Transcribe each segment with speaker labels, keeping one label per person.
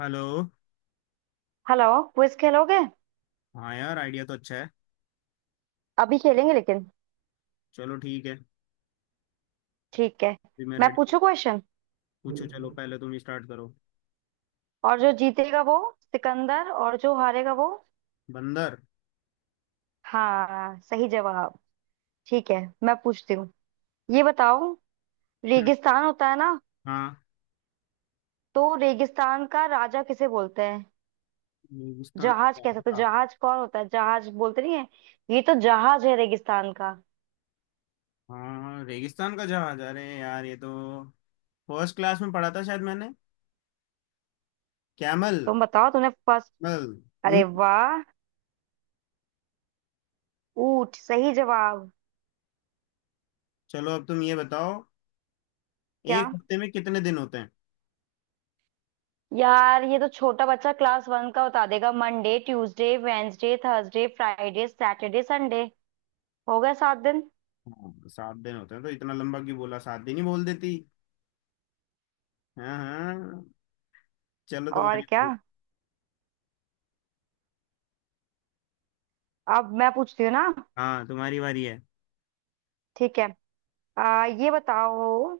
Speaker 1: Hello.
Speaker 2: Hello. Quiz खेलोगे?
Speaker 1: हाँ यार, आइडिया तो अच्छा है।
Speaker 2: अभी खेलेंगे लेकिन,
Speaker 1: चलो, ठीक है।
Speaker 2: ठीक है।
Speaker 1: भी मैं
Speaker 2: मैं
Speaker 1: रेडी हूँ।
Speaker 2: पूछू क्वेश्चन।
Speaker 1: पूछो, चलो, पहले तुम स्टार्ट करो।
Speaker 2: और जो जीतेगा वो सिकंदर, और जो हारेगा वो...
Speaker 1: बंदर।
Speaker 2: हाँ, सही जवाब। ठीक है, मैं पूछती हूँ। ये बताओ,
Speaker 1: हम्म,
Speaker 2: रेगिस्तान होता है ना,
Speaker 1: हाँ।
Speaker 2: तो रेगिस्तान का राजा किसे बोलते हैं?
Speaker 1: रेगिस्तान
Speaker 2: जहाज
Speaker 1: का
Speaker 2: कैसे? तो
Speaker 1: जहाज।
Speaker 2: जहाज कौन होता है? जहाज बोलते नहीं है, ये तो जहाज है रेगिस्तान का।
Speaker 1: हाँ, रेगिस्तान का जहाज। अरे यार, ये तो फर्स्ट क्लास में पढ़ा था शायद मैंने। कैमल।
Speaker 2: तुम बताओ तुमने फर्स्ट...
Speaker 1: कैमल।
Speaker 2: अरे
Speaker 1: ऊंट।
Speaker 2: वाह! ऊंट, सही जवाब।
Speaker 1: चलो, अब तुम ये बताओ।
Speaker 2: क्या
Speaker 1: एक हफ्ते में कितने दिन होते हैं?
Speaker 2: यार, ये तो छोटा बच्चा क्लास वन का उतार देगा। Monday, Tuesday, Wednesday, Thursday, Friday, Saturday, Sunday. हो गए 7 दिन।
Speaker 1: हाँ, 7 दिन होते हैं। तो इतना लंबा क्यों बोला, 7 दिन ही बोल देती। हाँ हाँ। चलो,
Speaker 2: और
Speaker 1: तुम्हारी
Speaker 2: क्या,
Speaker 1: बारी।
Speaker 2: अब मैं पूछती हूँ ना।
Speaker 1: हाँ, तुम्हारी बारी है।
Speaker 2: ठीक है, ये बताओ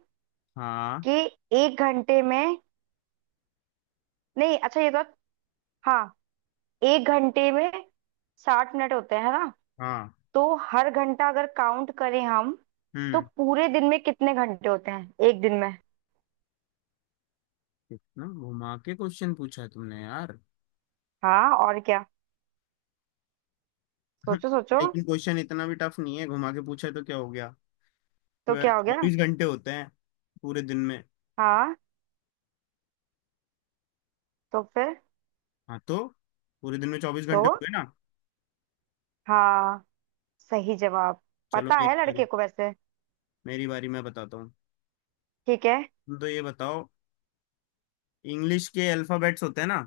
Speaker 1: हाँ।
Speaker 2: कि एक घंटे में... नहीं अच्छा, ये तो... हाँ, एक घंटे में 60 मिनट होते हैं है ना?
Speaker 1: हाँ।
Speaker 2: तो हर घंटा अगर काउंट करें हम, तो
Speaker 1: हम्म।
Speaker 2: पूरे दिन में कितने घंटे होते हैं, एक दिन में?
Speaker 1: इतना घुमा के क्वेश्चन पूछा है तुमने, यार।
Speaker 2: हाँ, और क्या। सोचो सोचो,
Speaker 1: लेकिन क्वेश्चन इतना भी टफ नहीं है। घुमा के पूछा है तो क्या हो गया?
Speaker 2: तो
Speaker 1: ट्वेल्व
Speaker 2: क्या हो गया?
Speaker 1: 24 घंटे होते हैं पूरे दिन में।
Speaker 2: हाँ तो फिर?
Speaker 1: हाँ तो पूरे दिन में चौबीस
Speaker 2: तो,
Speaker 1: घंटे हो गए ना।
Speaker 2: हाँ, सही जवाब।
Speaker 1: चलो,
Speaker 2: पता
Speaker 1: मेरी
Speaker 2: है लड़के
Speaker 1: बारी।
Speaker 2: को वैसे।
Speaker 1: मेरी बारी, मैं बताता हूँ।
Speaker 2: ठीक है।
Speaker 1: तुम तो ये बताओ, इंग्लिश के अल्फाबेट्स होते हैं ना।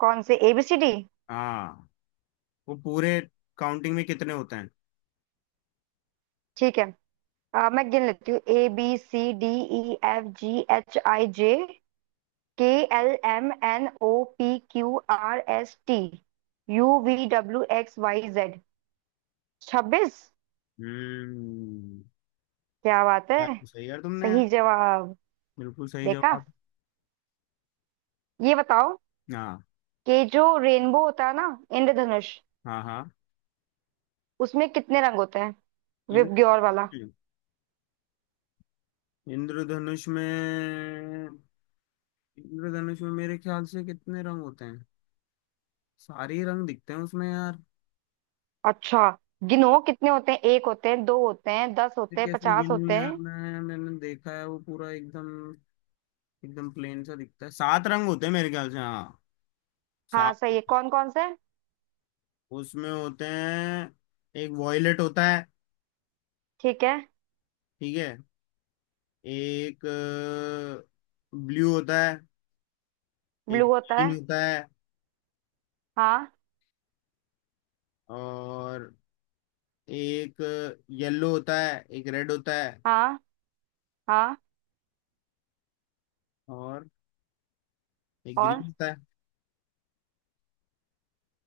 Speaker 2: कौन से, ए बी सी डी?
Speaker 1: हाँ। वो पूरे काउंटिंग में कितने होते हैं?
Speaker 2: ठीक है, मैं गिन लेती हूँ। A B C D, E F G H I J, K, L M N O, P Q R S T, U V W X Y Z. 26।
Speaker 1: हम्म।
Speaker 2: क्या बात है,
Speaker 1: यार, सही यार तुमने।
Speaker 2: सही जवाब।
Speaker 1: बिल्कुल सही
Speaker 2: देखा।
Speaker 1: जवाब।
Speaker 2: ये बताओ
Speaker 1: हाँ
Speaker 2: कि जो रेनबो होता है ना, इंद्रधनुष,
Speaker 1: हाँ। हाँ।
Speaker 2: उसमें कितने रंग होते हैं? विप
Speaker 1: इन।
Speaker 2: ग्योर वाला।
Speaker 1: इंद्रधनुष में। इंद्रधनुष में मेरे ख्याल से कितने रंग होते हैं? सारे ही रंग दिखते हैं उसमें, यार।
Speaker 2: अच्छा, गिनो कितने होते हैं। एक होते हैं, दो होते हैं, 10
Speaker 1: ये
Speaker 2: होते हैं,
Speaker 1: कैसे
Speaker 2: 50
Speaker 1: गिनूं
Speaker 2: होते
Speaker 1: यार,
Speaker 2: हैं?
Speaker 1: मैंने देखा है। वो पूरा एकदम एकदम प्लेन सा दिखता है। 7 रंग होते हैं मेरे ख्याल से। हाँ, सात
Speaker 2: हाँ, सही है।
Speaker 1: होते
Speaker 2: कौन कौन से?
Speaker 1: हैं। उसमें होते हैं, एक वॉयलेट होता है।
Speaker 2: ठीक है।
Speaker 1: ठीक है। एक ब्लू होता है। एक
Speaker 2: ब्लू होता
Speaker 1: ग्रीन
Speaker 2: है,
Speaker 1: होता है।
Speaker 2: हाँ,
Speaker 1: और एक येलो होता है। एक रेड होता है।
Speaker 2: हाँ, हाँ,
Speaker 1: और एक
Speaker 2: और
Speaker 1: ग्रीन होता है।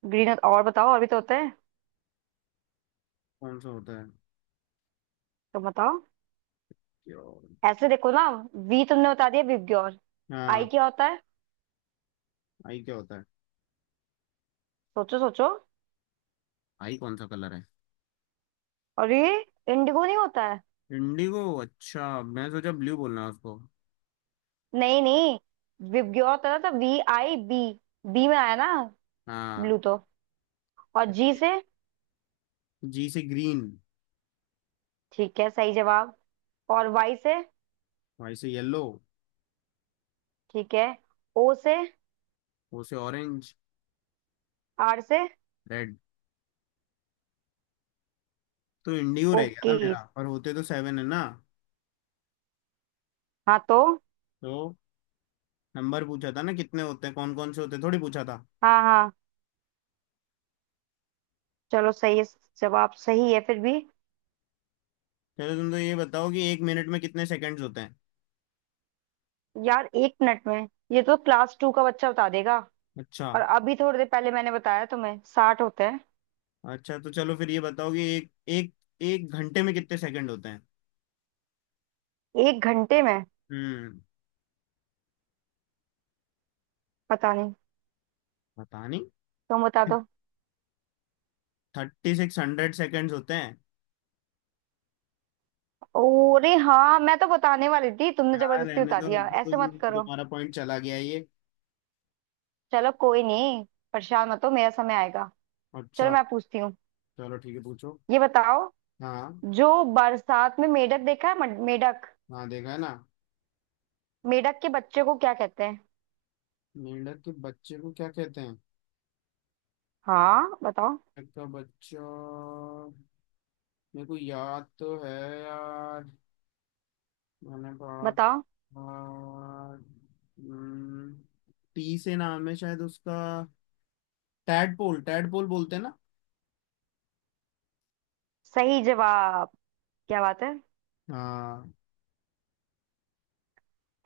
Speaker 2: ग्रीन होता? और बताओ, और भी तो होते हैं।
Speaker 1: कौन सा होता है?
Speaker 2: तो बताओ,
Speaker 1: क्या?
Speaker 2: ऐसे देखो ना, वी तुमने बता दिया विवग्योर, आई
Speaker 1: हाँ।
Speaker 2: क्या होता है?
Speaker 1: आई क्या होता है?
Speaker 2: सोचो सोचो,
Speaker 1: आई कौन सा कलर है?
Speaker 2: और ये इंडिगो नहीं होता है?
Speaker 1: इंडिगो, अच्छा। मैं सोचा ब्लू बोलना है उसको।
Speaker 2: नहीं नहीं, विवग्योर होता है ना, तो वी आई बी, बी में आया ना
Speaker 1: हाँ।
Speaker 2: ब्लू, तो और जी से?
Speaker 1: जी से ग्रीन।
Speaker 2: ठीक है, सही जवाब। और वाई से?
Speaker 1: वाई से येलो।
Speaker 2: ठीक है। ओ से?
Speaker 1: ओ से ऑरेंज।
Speaker 2: आर से?
Speaker 1: रेड। तो इंडिगो रह गया था
Speaker 2: ओके।
Speaker 1: मेरा। पर होते तो 7 है ना।
Speaker 2: हाँ तो,
Speaker 1: तो नंबर पूछा था ना कितने होते हैं, कौन कौन से होते हैं थोड़ी पूछा था।
Speaker 2: हाँ हाँ, चलो सही है, जवाब सही है फिर भी।
Speaker 1: चलो, तुम तो ये बताओ कि एक मिनट में कितने सेकंड्स होते हैं।
Speaker 2: यार एक मिनट में ये तो क्लास टू का बच्चा बता देगा।
Speaker 1: अच्छा।
Speaker 2: और अभी थोड़ी देर पहले मैंने बताया तुम्हें, 60 होते हैं।
Speaker 1: अच्छा, तो चलो फिर ये बताओ कि एक एक एक घंटे में कितने सेकंड होते हैं।
Speaker 2: एक घंटे में
Speaker 1: हम्म।
Speaker 2: पता नहीं,
Speaker 1: पता नहीं।
Speaker 2: तुम बता दो।
Speaker 1: 3600 सेकेंड्स होते हैं।
Speaker 2: अरे हाँ, मैं तो बताने वाली थी, तुमने
Speaker 1: हाँ,
Speaker 2: जबरदस्ती
Speaker 1: रहने
Speaker 2: बता
Speaker 1: दो
Speaker 2: दिया,
Speaker 1: अब तो।
Speaker 2: ऐसे मत
Speaker 1: तुम
Speaker 2: करो।
Speaker 1: तुम्हारा पॉइंट चला गया ये।
Speaker 2: चलो कोई नहीं, परेशान मत हो, मेरा समय आएगा। चलो
Speaker 1: अच्छा।
Speaker 2: मैं पूछती हूँ।
Speaker 1: चलो, ठीक है, पूछो।
Speaker 2: ये बताओ,
Speaker 1: हाँ।
Speaker 2: जो बरसात में मेढक देखा है, मेढक,
Speaker 1: हाँ, देखा है ना।
Speaker 2: मेढक के बच्चे को क्या कहते हैं?
Speaker 1: मेंढक के बच्चे को क्या कहते हैं?
Speaker 2: हाँ बताओ।
Speaker 1: मेंढक का बच्चा मेरे को याद तो है, यार। मैंने पढ़ा था।
Speaker 2: बताओ।
Speaker 1: हम्म, टी से नाम है शायद उसका। टैडपोल। टैडपोल बोलते हैं ना।
Speaker 2: सही जवाब, क्या बात है।
Speaker 1: हाँ।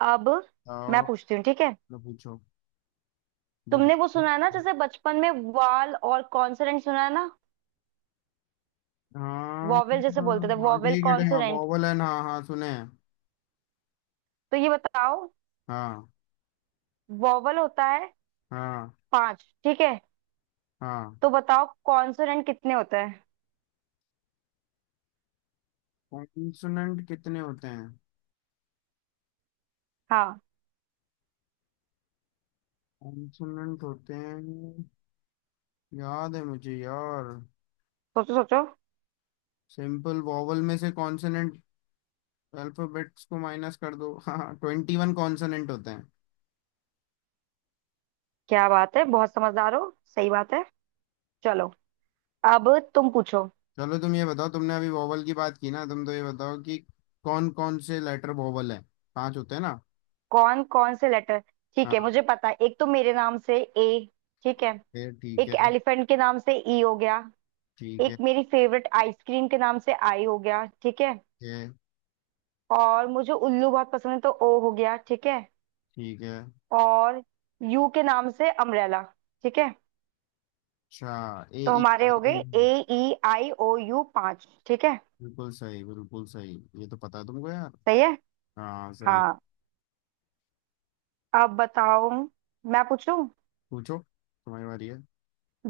Speaker 2: अब मैं
Speaker 1: आओ।
Speaker 2: पूछती हूँ, ठीक है।
Speaker 1: तो पूछो। दो।
Speaker 2: तुमने वो सुना है ना, जैसे बचपन में वाल और कॉन्सोनेंट, सुना है ना?
Speaker 1: हाँ
Speaker 2: वॉवेल जैसे
Speaker 1: हाँ
Speaker 2: बोलते थे,
Speaker 1: हाँ,
Speaker 2: वॉवेल
Speaker 1: ठीक है, हाँ।
Speaker 2: कॉन्सोनेंट।
Speaker 1: बॉबल है, हाँ हाँ, सुने हैं।
Speaker 2: तो ये बताओ,
Speaker 1: हाँ।
Speaker 2: वॉवेल होता है
Speaker 1: हाँ।
Speaker 2: पांच, ठीक है?
Speaker 1: हाँ।
Speaker 2: तो बताओ, कॉन्सोनेंट कितने होते हैं?
Speaker 1: कॉन्सोनेंट कितने होते हैं?
Speaker 2: हाँ,
Speaker 1: कॉन्सोनेंट होते हैं, याद है मुझे यार।
Speaker 2: सोचो सोचो।
Speaker 1: सिंपल वॉवल में से कॉन्सोनेंट अल्फाबेट्स को माइनस कर दो। हाँ, 21 कॉन्सोनेंट होते हैं।
Speaker 2: क्या बात है, बहुत समझदार हो, सही बात है। चलो, अब तुम पूछो।
Speaker 1: चलो, तुम ये बताओ, तुमने अभी वॉवल की बात की ना। तुम तो ये बताओ कि कौन कौन से लेटर वॉवल है। पांच होते हैं ना।
Speaker 2: कौन कौन से लेटर? ठीक है,
Speaker 1: हाँ।
Speaker 2: मुझे पता है। एक तो मेरे नाम से ए, ठीक है।
Speaker 1: फिर ठीक
Speaker 2: एक
Speaker 1: है।
Speaker 2: एलिफेंट के नाम से ई हो गया।
Speaker 1: ठीक
Speaker 2: एक
Speaker 1: है।
Speaker 2: मेरी फेवरेट आइसक्रीम के नाम से आई हो गया, ठीक है।
Speaker 1: ठीक है।
Speaker 2: और मुझे उल्लू बहुत पसंद है, तो ओ हो गया, ठीक है।
Speaker 1: ठीक है।
Speaker 2: और यू के नाम से अम्ब्रेला, ठीक है।
Speaker 1: अच्छा। ए
Speaker 2: तो
Speaker 1: ई
Speaker 2: हमारे
Speaker 1: आई
Speaker 2: हो गए A,
Speaker 1: E.
Speaker 2: E, I, O, U, पांच, ठीक है।
Speaker 1: बिल्कुल सही, बिल्कुल सही। ये तो पता है तुमको, यार।
Speaker 2: सही है।
Speaker 1: हाँ, सही।
Speaker 2: हाँ, अब बताओ, मैं पूछूं?
Speaker 1: पूछो, तुम्हारी बारी है।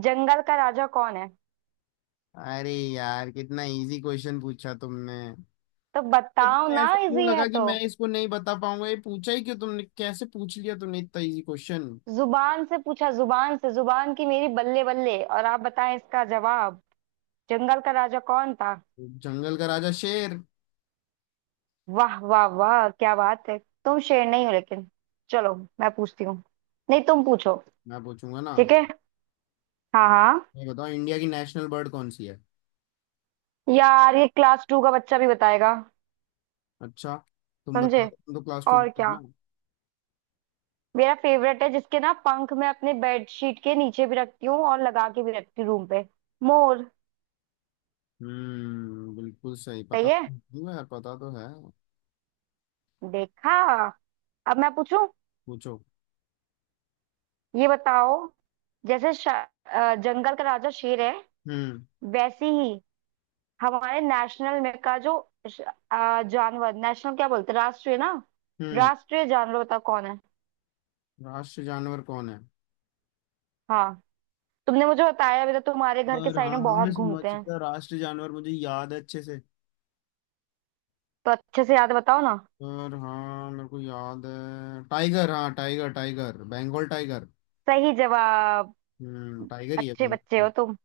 Speaker 2: जंगल का राजा कौन है?
Speaker 1: अरे यार, कितना इजी क्वेश्चन पूछा तुमने।
Speaker 2: तो
Speaker 1: ये
Speaker 2: बताओ
Speaker 1: तुम्हें
Speaker 2: ना,
Speaker 1: ऐसे क्यों
Speaker 2: इजी है
Speaker 1: लगा कि
Speaker 2: तो।
Speaker 1: मैं इसको नहीं बता पाऊंगा? ये पूछा ही क्यों तुमने? कैसे पूछ लिया तुमने इतना इजी क्वेश्चन?
Speaker 2: जुबान से पूछा जुबान से, जुबान की मेरी बल्ले बल्ले। और आप बताएं इसका जवाब, जंगल का राजा कौन था?
Speaker 1: जंगल का राजा शेर।
Speaker 2: वाह वाह वाह, क्या बात है। तुम शेर नहीं हो लेकिन। चलो मैं पूछती हूँ, नहीं तुम पूछो।
Speaker 1: मैं पूछूंगा ना।
Speaker 2: ठीक है, हाँ हाँ।
Speaker 1: ये बताओ, इंडिया की नेशनल बर्ड कौन सी है?
Speaker 2: यार ये क्लास टू का बच्चा भी बताएगा।
Speaker 1: अच्छा। तुम बता
Speaker 2: समझे,
Speaker 1: दो, तुम तो क्लास टू
Speaker 2: और
Speaker 1: की हो
Speaker 2: क्या।
Speaker 1: ना।
Speaker 2: मेरा फेवरेट है, जिसके ना पंख मैं अपने बेडशीट के नीचे भी रखती हूँ, और लगा के भी रखती हूँ रूम पे। मोर।
Speaker 1: हम्म, बिल्कुल सही पता
Speaker 2: सही है,
Speaker 1: तो है यार, पता तो है।
Speaker 2: देखा। अब मैं पूछूं,
Speaker 1: पूछो।
Speaker 2: ये बताओ, जैसे जंगल का राजा शेर है,
Speaker 1: हम्म।
Speaker 2: वैसे ही हमारे नेशनल में का जो श- जानवर, नेशनल क्या बोलते हैं, राष्ट्रीय ना।
Speaker 1: हम्म।
Speaker 2: राष्ट्रीय जानवर बता कौन है?
Speaker 1: राष्ट्र जानवर कौन है?
Speaker 2: हाँ, तुमने मुझे बताया अभी, तो तुम्हारे घर के
Speaker 1: और
Speaker 2: साइड
Speaker 1: हाँ
Speaker 2: में
Speaker 1: हाँ,
Speaker 2: बहुत
Speaker 1: मैं समझ
Speaker 2: घूमते हैं।
Speaker 1: गया। राष्ट्र जानवर मुझे याद है अच्छे से।
Speaker 2: तो अच्छे से याद, बताओ ना।
Speaker 1: सर हाँ, मेरे को याद है, टाइगर। हाँ, टाइगर, टाइगर। बंगाल टाइगर।
Speaker 2: सही जवाब,
Speaker 1: हम्म, टाइगर ही है,
Speaker 2: अच्छे बच्चे
Speaker 1: बंगाल।
Speaker 2: हो तुम।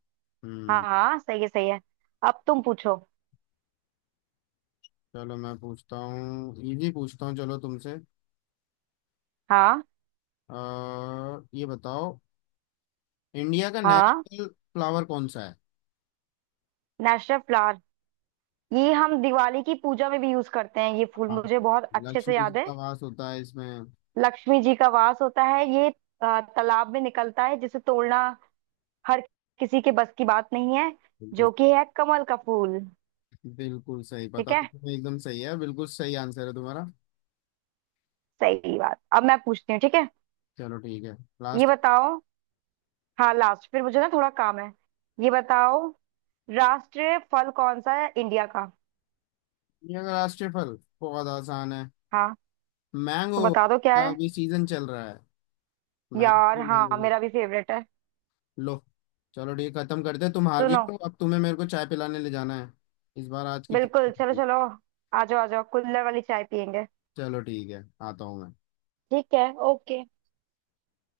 Speaker 2: हाँ
Speaker 1: हम्म।
Speaker 2: हाँ, सही है सही है। अब तुम पूछो।
Speaker 1: चलो, मैं पूछता हूँ। इजी पूछता हूँ चलो, तुमसे।
Speaker 2: हाँ
Speaker 1: आ, ये बताओ, इंडिया का
Speaker 2: हाँ।
Speaker 1: नेशनल फ्लावर कौन सा है?
Speaker 2: नेशनल फ्लावर, ये हम दिवाली की पूजा में भी यूज करते हैं ये फूल,
Speaker 1: हाँ।
Speaker 2: मुझे बहुत अच्छे से
Speaker 1: लक्ष्मी जी
Speaker 2: याद है।
Speaker 1: का वास होता है इसमें।
Speaker 2: लक्ष्मी जी का वास होता है, ये तालाब में निकलता है, जिसे तोड़ना हर किसी के बस की बात नहीं है,
Speaker 1: बिल्कुल।
Speaker 2: जो कि है कमल का फूल।
Speaker 1: बिल्कुल सही
Speaker 2: ठीक
Speaker 1: पता तो
Speaker 2: है,
Speaker 1: तुम्हें। एकदम सही है, बिल्कुल सही आंसर है तुम्हारा।
Speaker 2: सही बात। अब मैं पूछती हूँ, ठीक है।
Speaker 1: चलो, ठीक है।
Speaker 2: ये
Speaker 1: लास्ट।
Speaker 2: बताओ, हाँ लास्ट, फिर मुझे ना थोड़ा काम है। ये बताओ, राष्ट्रीय फल कौन सा है इंडिया का?
Speaker 1: इंडिया का राष्ट्रीय फल बहुत आसान है।
Speaker 2: हाँ, तो
Speaker 1: मैंगो
Speaker 2: बता दो क्या
Speaker 1: का
Speaker 2: है।
Speaker 1: अभी सीजन चल रहा है।
Speaker 2: यार हाँ,
Speaker 1: मैंगो।
Speaker 2: मेरा भी फेवरेट है।
Speaker 1: लो। चलो, ठीक है, खत्म करते हैं। तुम हार गई
Speaker 2: सुनो,
Speaker 1: हो, अब तुम्हें मेरे को चाय पिलाने ले जाना है। इस बार आज की, ठीक?
Speaker 2: बिल्कुल चलो चलो, आ जाओ आ जाओ, कुल्हड़ वाली चाय पियेंगे।
Speaker 1: चलो, ठीक है, आता हूँ मैं।
Speaker 2: ठीक है, ओके।